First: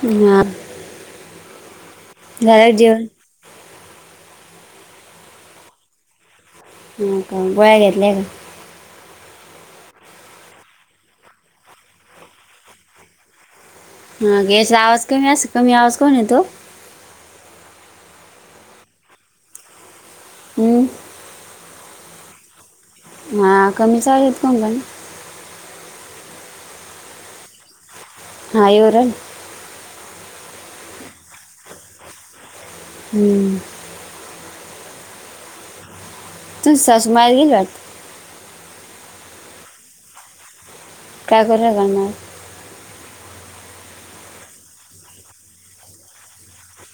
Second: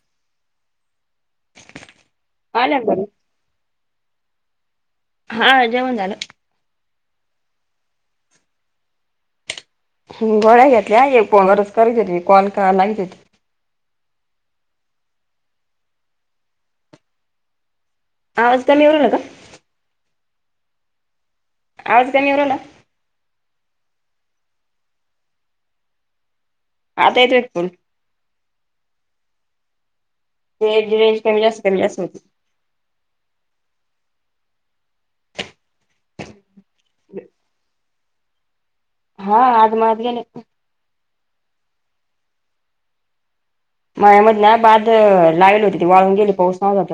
ह झाले आल्या घरी जेवन हा जेवण झालं? का गोळ्या घेतल्या का? गोळ्या घेतल्या कोण रच क घेते कोण का नाही देते हा याचा आवाज कमी अस कमी आवाज कोण येतो आवाज कमी येऊ राहिला का? हम आवाज कमी येऊ राहीला हा कमीच आहेेत कोण पण आता येतोय फुल हाय येऊ राहिला ते रेंज रेंज कमी जास्त कमी जास्त होते हम्म तुझी सासू माहेरी गेली वाटतं हा आज माहेरी गेली काय कराय जाणार? मळ्यामध्ये ना बाद लावेल होती त वाळून गेली पाऊस नाही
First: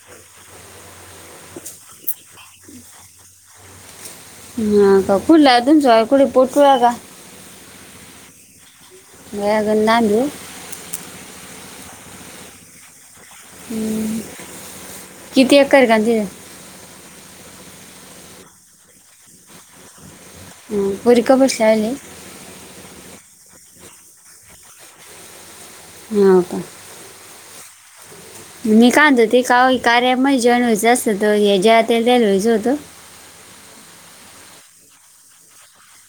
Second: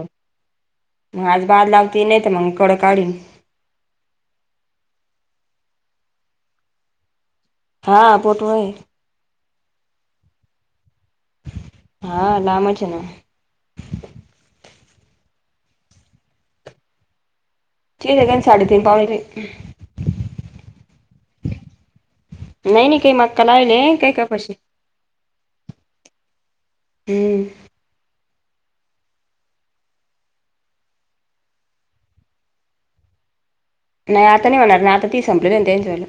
मग आज बाद लावती नाही तर मग कड काढीन ह का कुठला अजून सय कुठ पोटू का. हां पोटूळा हाय म अगून ना आलू [unintelligible] हा लामच हे ना हम्म किती एकर [inaudible] तीन एकर साडे तीन पावणे ती [unintelligible] नाही नाही काही मक्का लावेल काही कपाशी ह हो का हम् मी कांद ते का कार्या म जेईन व्हायचं असत हे जया ताईला व्हायचं होतं नाही आता नाही होणार नाही आता ती संपलीच वेळे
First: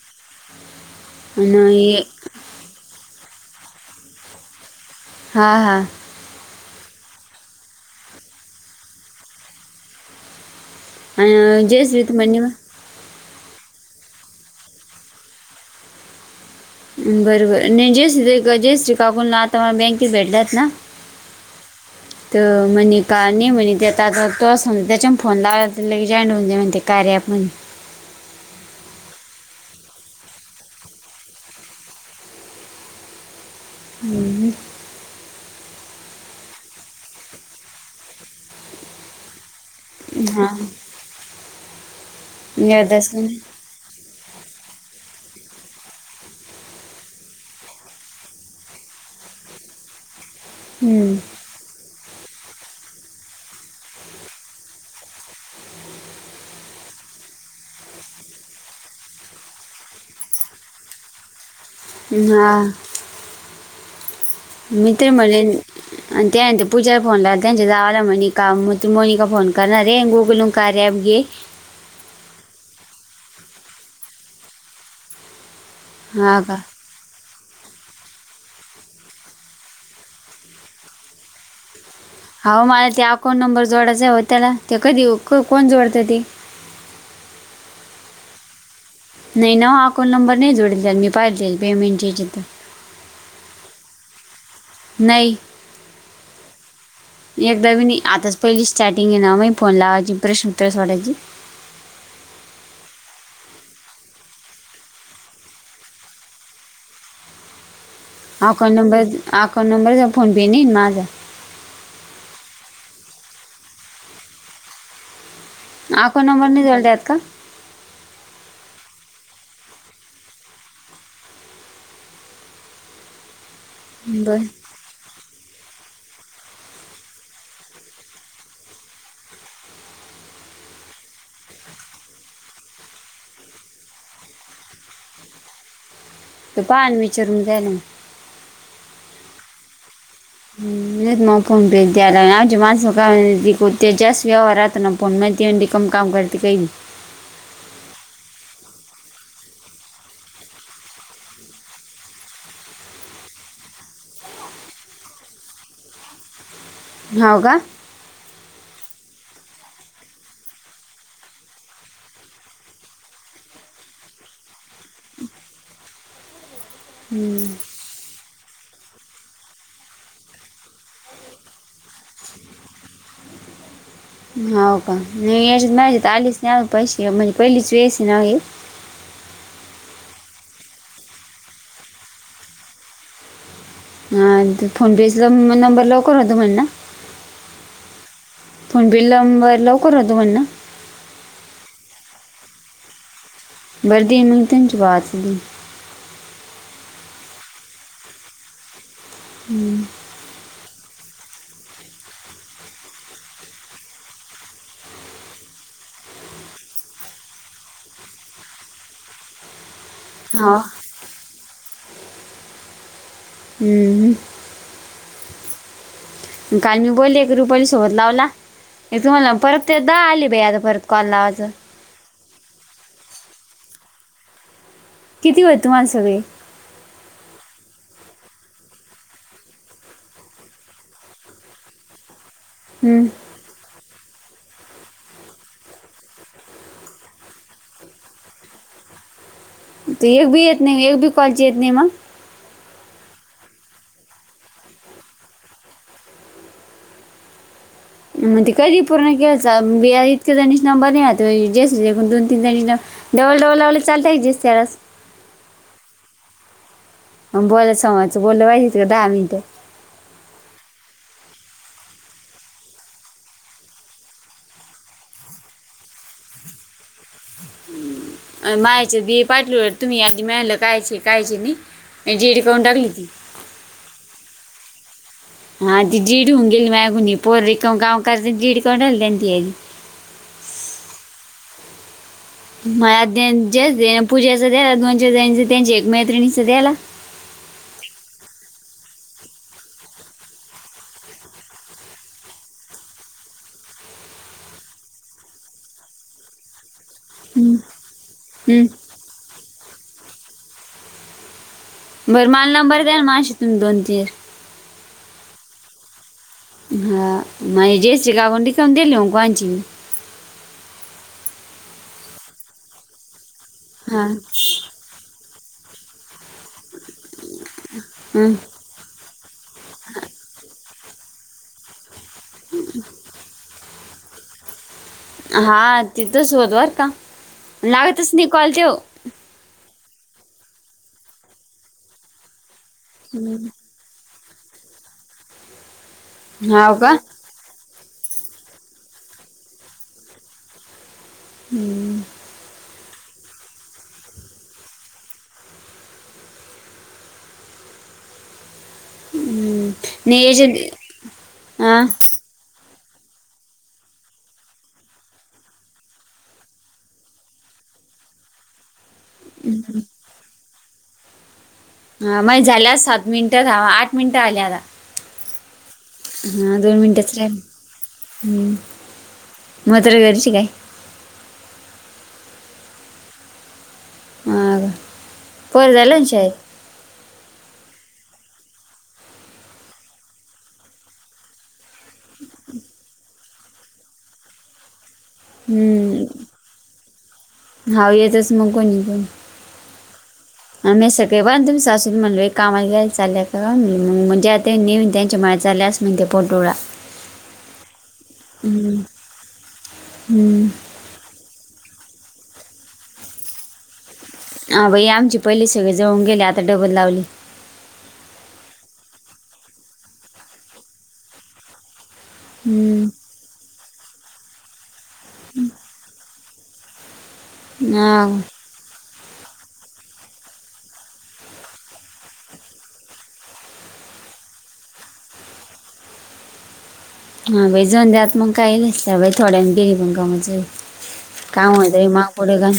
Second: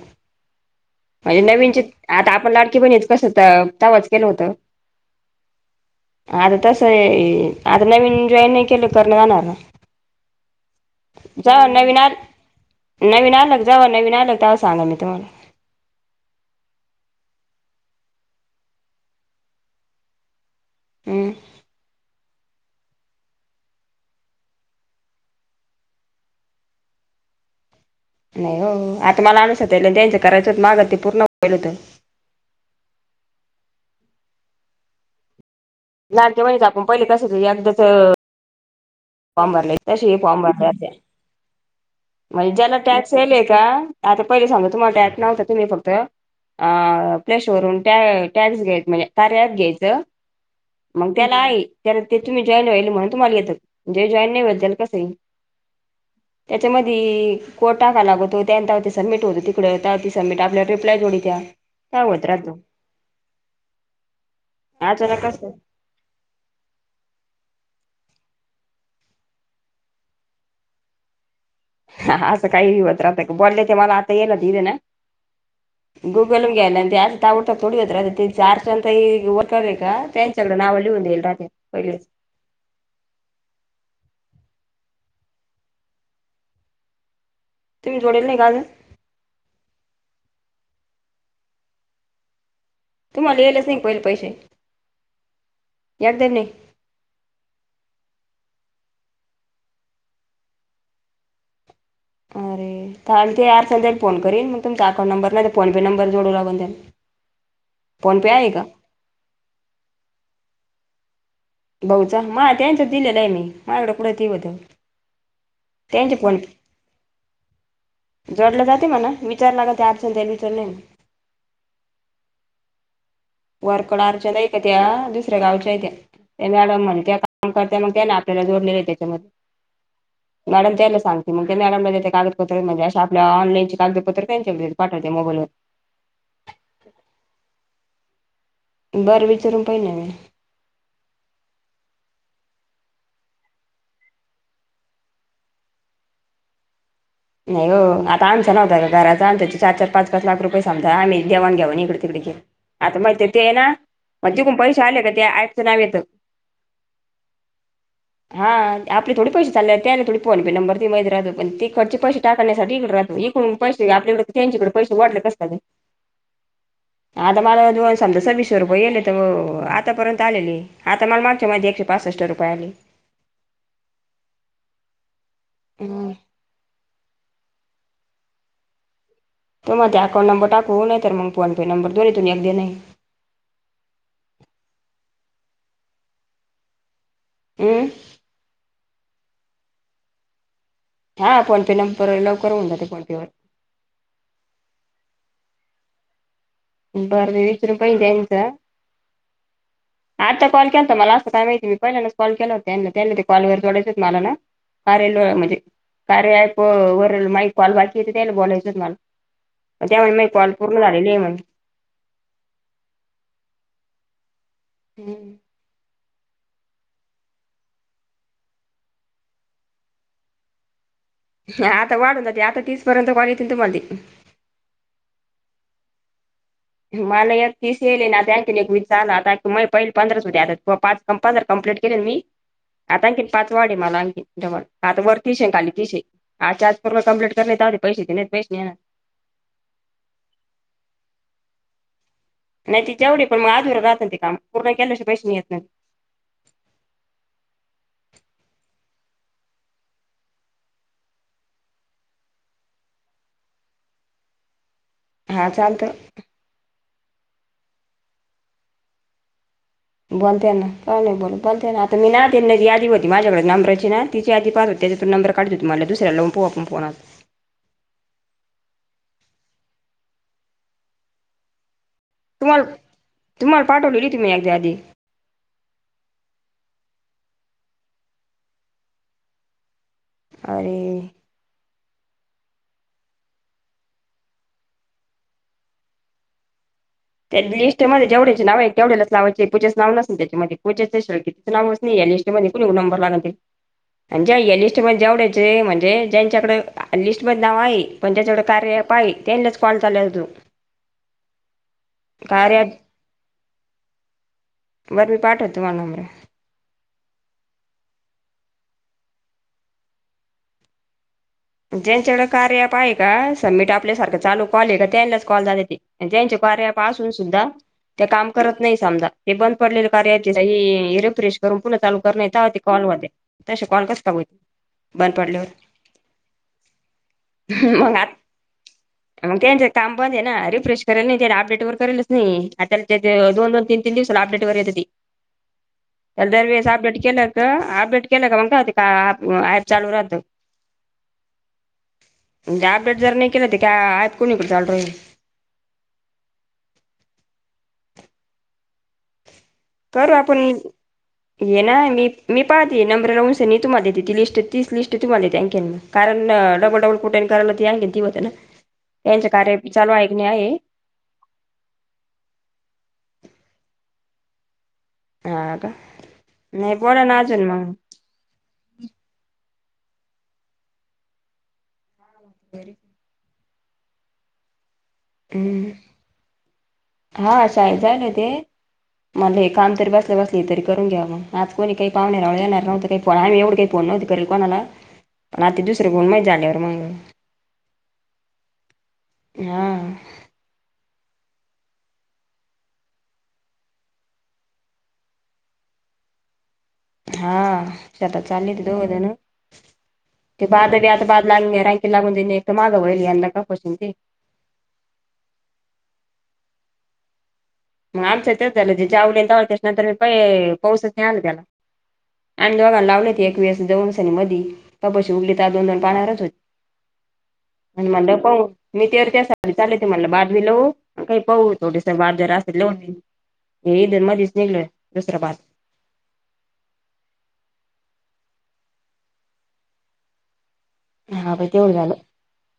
म्हणजे आणि नवीनच हे- आता आपण लाड क्या बहिणीचं कसं तवाच केलं होतं हा हा आता तस आहे हे आता नवीन जॉईन नाही केलं करण जाणार अ जा नवीन जयश्री आ त म्हण्यवा नवीन आलं जवा नवीन आलं तवा सांगणं मी तुम्हाला बर बर नाही जेस जयश्री काकू नं आता मला बँकेत भेटल्यात ना हम्म. तर म्हणे का नाही म्हणे ते तो म्हण त्याच्यान फोन लावला लगे जॉईन म्हणते कार्या अँप नाही हो आता मला अनूसया ताईला त्यांचं करायचंत माझं ते पूर्ण होईल होत हम्म लाडक्या बहिणीचं आपण पहिले कसं होतं एकदाच अ- फॉर्म भरलाय तशी ही फॉर्म भरला हां म्हणजे ज्याला टॅक्स दर्शन येलय का आता पहिले समजा तुम्हाला टॅक्स नव्हता तुम्ही फक्त अ प्लशवरून ट टॅक्स घ्यायच म्हणजे कार्या अँप घ्यायचं मग त्याला आहे त्याला ते तुम्ही जॉईन व्हायलय म्हणून तुम्हाला येतं जे जॉईन नाही होईल त्याला कसं येईल? त्याच्या मदी कोड टाकावा लागतो त्यानंतर सबमिट होत तिकडं तवा ते सबमिट आपल्याला रिप्लाय जोडी त्या त्या होत राहतो हां मि तर अचानक म्हणेन असं आणि त्यानंतर पूजाला फोन ला त्यांच्या जावाला मनिका मोनिका फोन करणारे गुगल कार्या अँप घे असं काही नाही होत राहते बोलले ते मला आता येल दि ना हा गुगलून का घ्यायला लागते ना ते अँप आ टा तथोडीदत ते चारज ओरक का त्यांॅचल नावल्ली एल रा हो मला ते अकाउंट नंबर जोडायचा आहे होत त्याला ते कधी कोण जोडतं ते तुम थोडे ले कााल नाही नवा अकाऊंट नंबर नाही जोडेल त्या मी पाहिजेईल पेमेंट याचीिथं तुम्हाला येईच नाही पहिल पैसे नाही एकदम नाही एकदा ब आताच पहिली स्टार्टिंग आहे ना माग फोन लावायची प्रश्न प्रस वाटायची ह अरे ते यार सल फोन करन मग तुमचा अकाउं नंर फो पे नंबर जोडू लागून द्याल अकाउंट नंबर अकाउंट नंबरच फोनपे नाही माझं भाऊचा म त्यांच दिलेलं आहे मी मा एवढं कुठं दिवत हा कोण नंबर नाही जाल द आहेत का जोडलं जाते म्हणा विचारला का ते अर् त्याला विचारलं वरकळच्यान बरं आहे का त्या दुसऱ्या गावच्या त्या ते मॅडम म्हण का काम करत मग त्या नाही आपल्याला जोडलेले आहे त्याच्यामध्ये ह मॅडम त्या सांगते मग त्या मॅडमला त्या ते कागदपत्र म्हणजे अे आपल्या ऑनलाईन कागदपत्र त्यांच्या पाठवते मोबाईलवर ते पाहान विचरूून झालं बरं विचारून पाहि नाही मी हम् मक्या ना ज मानख होते जस् व्यवहार न पोण मातीन त कम काम करते काही नाही हो आता आमचा नव्हता का घराचचा आम त्या चार पाच पाच लाख रुपये समा आमही देवाण घ्याऊन इकडे तिकडे आता माहिित ते आहे ना मग जिकून पैसे आले का ते ऐकचं नाव येतं ह का हा आपले थोडे पैसे चालले आहेत त्या थोडी फोन प नंबर ते माहित राहत पण ते चे पैसे टाकण्यासाठी इकडे राहतो इकड पैसे आपल्याकडे त्यांच्या इकडे पैसे वाढले कसतात आता मला सस विष शे रुपयेले तर आतापर्यंत आलेली आता मला मागच्या माझ एकशे पासष्ट रुपये आले हो का नाही याच्यात माज हं. आलीच नाही पैसे म्हणजे पहिलीच वेस नाही तो माझ अकां नंबर टाकू नाही तर मग फोने नंबर दोन येतून अगदी नाही ह फोनपेचा नंबर लवकर होतो म्हण ना हं ण बिलर लवकर हो तो म्हण ना [inaudible] हा फोनपे नंबर लवकर होऊन जाते कॉल. बर दिन म त जवाात [inaudible] बरं ते विचरून पहिज यांचं. हम्म आता कॉल केला होता मला असं काय माहिती मी पहिल्यानच कॉल केला होता त्यां त्यांनी ते कॉलगैरे ोडाच होत मला ना हरेलो म्हणजे कारे आहे प वर माही कॉल बाकीेत तेल बोलायचं मला त्यामुळे मग कॉल हो पूर्ण आलेली आहे म्हग हम्म [unintelligible] काल मी बोलले रुपाली सोबत लावला तुम्हाला परत ते द आले बाई आता परत कॉल आज. आता वाढत हो जाते आता तीसपर्यंत कॉल येथील तुम्हाला ते. किती होय तुम्हाला सगळे? मला या तीसले ना त्याँक एक विचारला आता म पहिले पंधराच द्यातात क पाच [unintelligible] पंधरा कंप्लेंट केली मी हम्म. आता, पाच वाडीव आहे मला आणखी व आता वरतीिशे खाली तिशे आजच्या आज कम्लीट करता पैसे नाही पैसे ना [unintelligible] त एक भी येत नाही एक भी कॉलज येत नाही मग नाही ती तेवढ पण मग आधुर राहात ते काम पूर्ण केल्या पैसे येत नाही. म्हग ते कधी पूर्ण केयच इतक्या जणीस नंबर नाही हातो जेस दोन तीन जणी नं- डबळ डबळ लावले चालतेय त्यास. हा चालत बोल स बोलहिजच का दहा मिनिट. बोलते ना का नाही बोल बोलते ना आता मी ना देन नाही यादी होती माझ्याकडे नबरायची ना तिच्या आध पाहत त्या तून नंर काढ द हो तुहाला दुसऱला ला पो आपणोत मायचं दे पाठल तुम्ही आधी मिळालं कायचे काय नाही जेडी करून टाकली ती तुम्हा पाठवले होती मी एकदा आधी हा ती जीडी होऊन गेली मागून पोररी गावकाच जीड काढाली त्यां त अरे म अ पूजेच द्याला द त्यांचे एक मैत्रिणीच द्यायला. त्या लिस्टमध्ये जेवढ्याचे नाव आहे तेवढ्याच नावाचे पूजेच नाव नसे त्याच्यामध्ये पूजेचे किती. नावच ना या लिटमध्ये कोणी नंबर लागून ते. आणिजे या लिस्टमध्येेवढ्याचे म्हणजे ज्यांच्याकडे- लिस्ट मध्ये नाव आहे. पण त्याच्या एवढं हम्म. कार्य ॲप आहे त्यांनाच कॉल चालल. बरं मला कार्यावर नंबर द्याल मशी तुम्ही दोन तर मी पाठवतो तुम्हाला नंबर हा माण जेचगा आपण त का दिले कोंचचीज त्यांच्याकडे कार्य अप आहे का? सबमिट हा आपल्यासारखं चालू- कॉल आहे त्यांच कॉलात त्यांच्या कार्या पाून सुद्धा त्या काम हम्म. करत नाही समजा हे बंद पडले कार्याची इ रिफ करून पुन्हा चालू करण्यात येत आहते कॉल मध्ये तसे कॉल कस - हा तिथंच होतव का? लागतच मगात नाही कॉल ते हो मग काम बंद आहे ना रिफ्रेश करेल नाही त्या अपडेट वर करेलच नाही आ दोन दोन तीन तीन दिवसांवर अपडेट वर येते दर वेळेस का अपडेट केल्ल तर अपडेट केलं का मग का ॲप चालू राहतं. हम्म म्हणजे अपडेट जर नाही केलं ते काय आहेत कोणीकडे चाल र हम् तर आपण ये ना मी मी पाहते नंबर लावून स तुम्हा देत ती लिस्ट ती लिस्ट तुम्हालाेतेंकेन कारण डबल डबल कट कराला आहेयी ती होते ना. ह् त्यांच्या कार्य चालू ऐकणे आहे. ह मग झाल्या सात मिनटात आठ मिनटं आल्यात. हा का. हा नाही दोन बोला मिनिटच ना रा अजून मग हम्म म तर्र घरची काय [unintelligible] ह हम्म. कोर झाले. हा शाळेत जायलय तै. म्हनल हे काम तरी बसलं बसले तरीून घ्या मग आज कोणी काही पाहणेरावने येणार नवत का आमही एवढं का फोन नव्हती करल कोणाला पण आता दुसरं गुण माहि झाल्यावर मग हाव येतच मगोणी पण हा मी सगळे बणुम् सासून म्हणल कामा चा म्हणजे आ ते न्यन त्यांच्या माळ्यात झाले असं म्ह ते पोटुळा हा त्याता चाली दोजन हम्म. ते बाद बा रँकी लागून दि एक मागं होईल यांना का कोशून ती हा आमची पहिली सगळे जळून गेले आता डबल लावली मग आलचं तेच झालं जेवले त्याच्यानंतर मी प पाऊसा आल त्याला आणि दघा हम्म. लावले ते एक वेळेस दोनसनी मधी तपशी उगली तर दोन दोन पाहच होते आणि हा मडप मी ते त्यासाठी चालते मला बादमी लवू काही पाहू ोस बास्त हे धर्मा दिस निघलोय दुसरा पाात हा बा जाऊन द्याात मग काही थोड्या गिरी पण का म हा बाई काम तेवढं होत झालं. माग पुढं घण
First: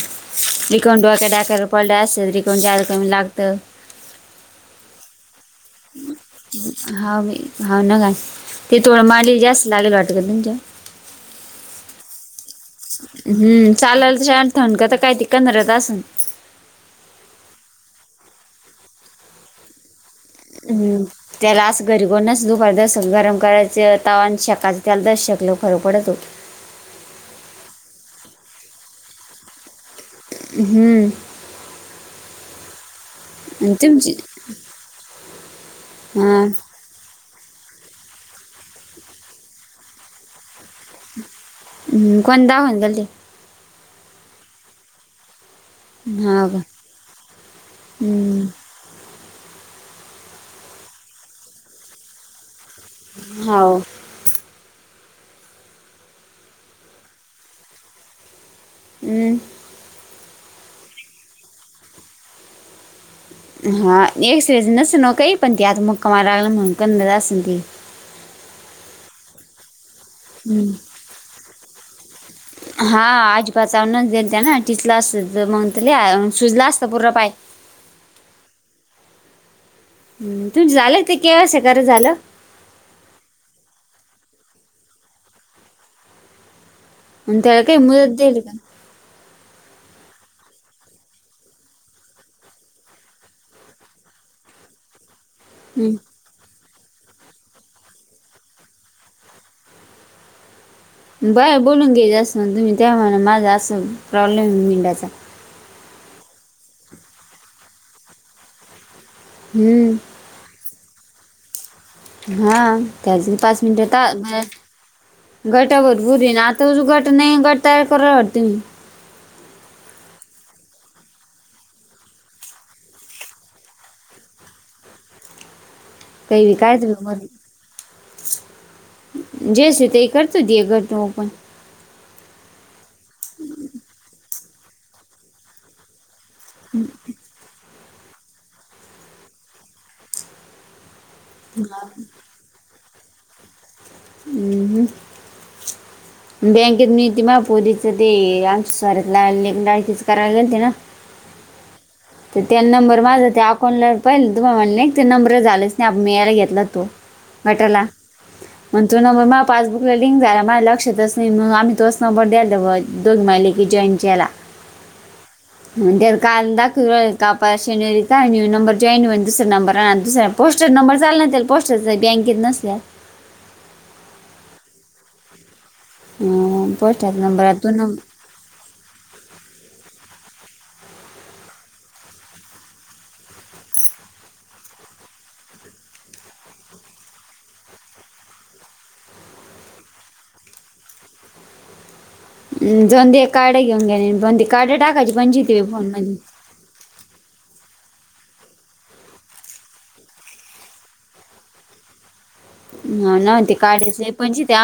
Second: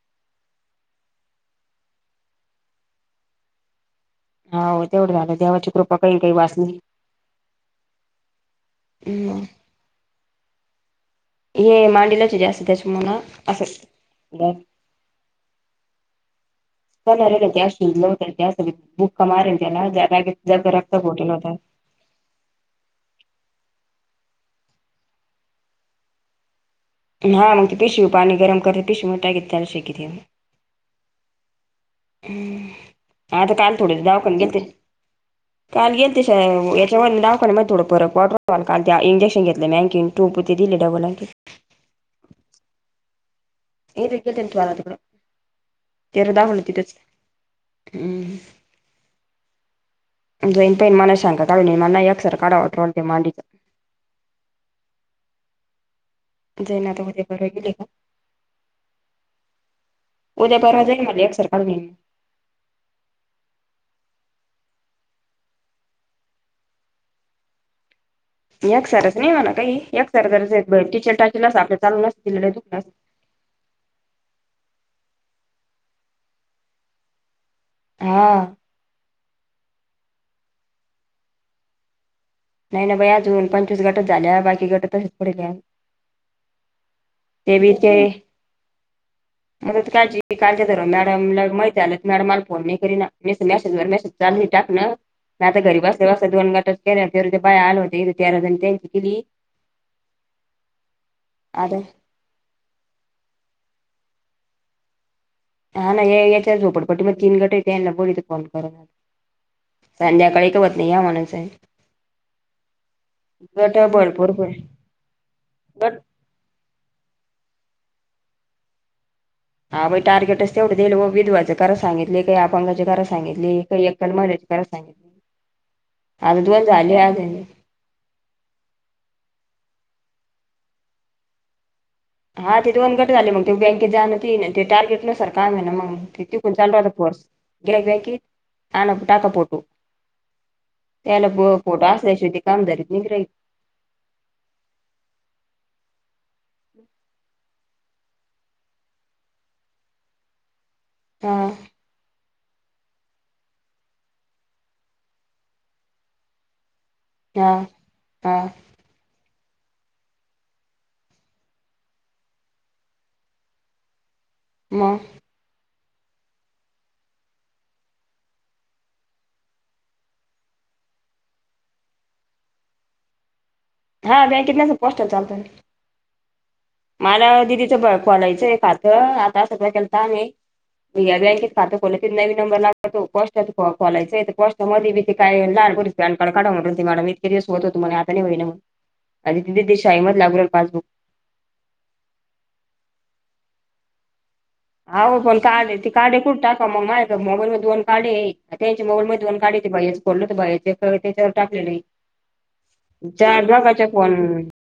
लिकवन डोवाक्या डाकय पडलं असत लिकवं जाज कमी लागतं हो हो तेवढं झालंव हव मी हाव नका त तोड माली हम्म जास्त लागेल वाट करतच्या हे मांडलाचे जास्त त्याच्यामुळ ना असं हम्म चालाल त अथण काता काय त कधऱ्यात अस चरे ना त्या शिजलं होत त्या सग बुक्का मारे त्याला जक्त हम्म बोटेल होता त्याला असं घरी कोंनाच दुपारी दस गरम करायचे तावन शेकाच तेल दस शेकल फरक पडत हो हा मग ते पिशवू पाणी गरम करते पिशवू टाक ल श किे हम्म हमं आता आणि काल तुमची थोडच ावखन गेलते काल गेलते हा याच्यावर दाखन मग थोडं परतॉ इंजेक्शन घेतलं मँ टु ते दिले डबलँ हम् कोण द होन गलदी हे रक तन त वाारत तेरादाा हा का होलं तिथंच हम्म जईन पन मना शांग काढून म नाही असर काढावरटते मांडीचा होव जय ना हो बहिले का हम्म उद्या बरा जाई मला एक सरख वे हा एकक्स वेज नस न काही पण तेी आता मक्कामा लागला म्हणून कंद अस तेी एक सारच नाही म्हणा काही एक सरच टीचल टाचेल अस आपल्या चालू न दि दुख बचावणच देईल त्या ना टिचला अस मग त्या श सुजला असतं पूरं पाय हा तु झालं ते केवसा झालं! नाही ना बाई अजून पंचवीस गटच झाल्या बाकी गट तसेच पडले आणि ते त्याला बी काही ते मुदत दिली का? मग का कालच्या मॅडमला माहिती आलं मॅडम मला फोन नाही करी ना मे मेसेजवर मेसेज चाली टाकणं नाही आता घरी हम्म बस बस दोन गटच केल्या ते ते बाय आल होते तेराण त्यां दिली बरं आता बोलून घ्याय जा असं म्ह तुम्ही त्यामुळे माझा असं प्रॉब्लेम मेंडाचा हा ना याच्या झोपडपट्टी मध्ये तीन गट होते यांना बोललीित फोन करून हम्म सध्याकाडे क वत नाही आहे म्हण स हा त्या पाच गट मिनिट भरपूर गटावर गट पुर येन आ तर ज गट नाही गट तयार करवरतती मी हा बाई टार्गेटच तेवढं दिल व विधवाचंरा सांगितले काही आपगाची करा सांगितली काही एककल मडचे करायला सागितले काही विकयच मध्ये जेस ते करतो. दे घर तपण हा ते दोन गट झाले मग ते बँकेत जाणं ती ते टार्गेटला सर काय आहे. ना मग कोांात पर् गि्रक ग आना टडाका पट [unintelligible] त्याला फोटो असल्याशिवाय ते काम दरीत नाही गृहीत हम बँकेत मी ते माझ्या पोरीचं ते आमच्या आमचं सारीत लेकीचं करायला गेलती ना हा तर त्या नंबर माझा त्या अकाउंटला पाहिलं. तुम म्हणले एक ते नंबर झालाच नाही. आपण मि यायला घेतला तो हा वेटला हा मग तो नंबर मला पासबुकला लिंक झाला मला लक्षातच नाही मग आम्ही तोच नबर द्यायला बघ दोघी महिले की जॉईन केला मग त्याला काय त्याने काल दाखवलं शनि नंबर जॉईनन दुसरा नंबर आण दुसरा पोस्टर नंबर चालणार पोस्ट [unintelligible] बँकेत नसल्या हा बँकेत नसलं तर पोस्टात चालतं पोस्ट चलत ह मला दिदीचं ब खोलायचंय खात आता सगळं केलता आम्ही या बँकेत खातं खोला नवीन नंबर लागत तो पोस्टाचं खोलायचं पोस्टमध्ये बी ते काय लहान पोरीचं पॅन कार्ड काढव मॅडम इतके दिवस होत म्हणे आता नाही होई ना आणि ते तिथे शाळेमध्ये लागू राहिला पासबुक ते जाऊंदे काढ घेऊन या बंध ह पण काढ ती काढे कुठ टाका मग माह मोबाईल मध्ये दोन का्ढ त्यांचे मोबाईल मध्ये दोन का्ड ते बाईच खोडलं तर बाईचे त्या टाकले. ह ना ते काढाच पण फोन ते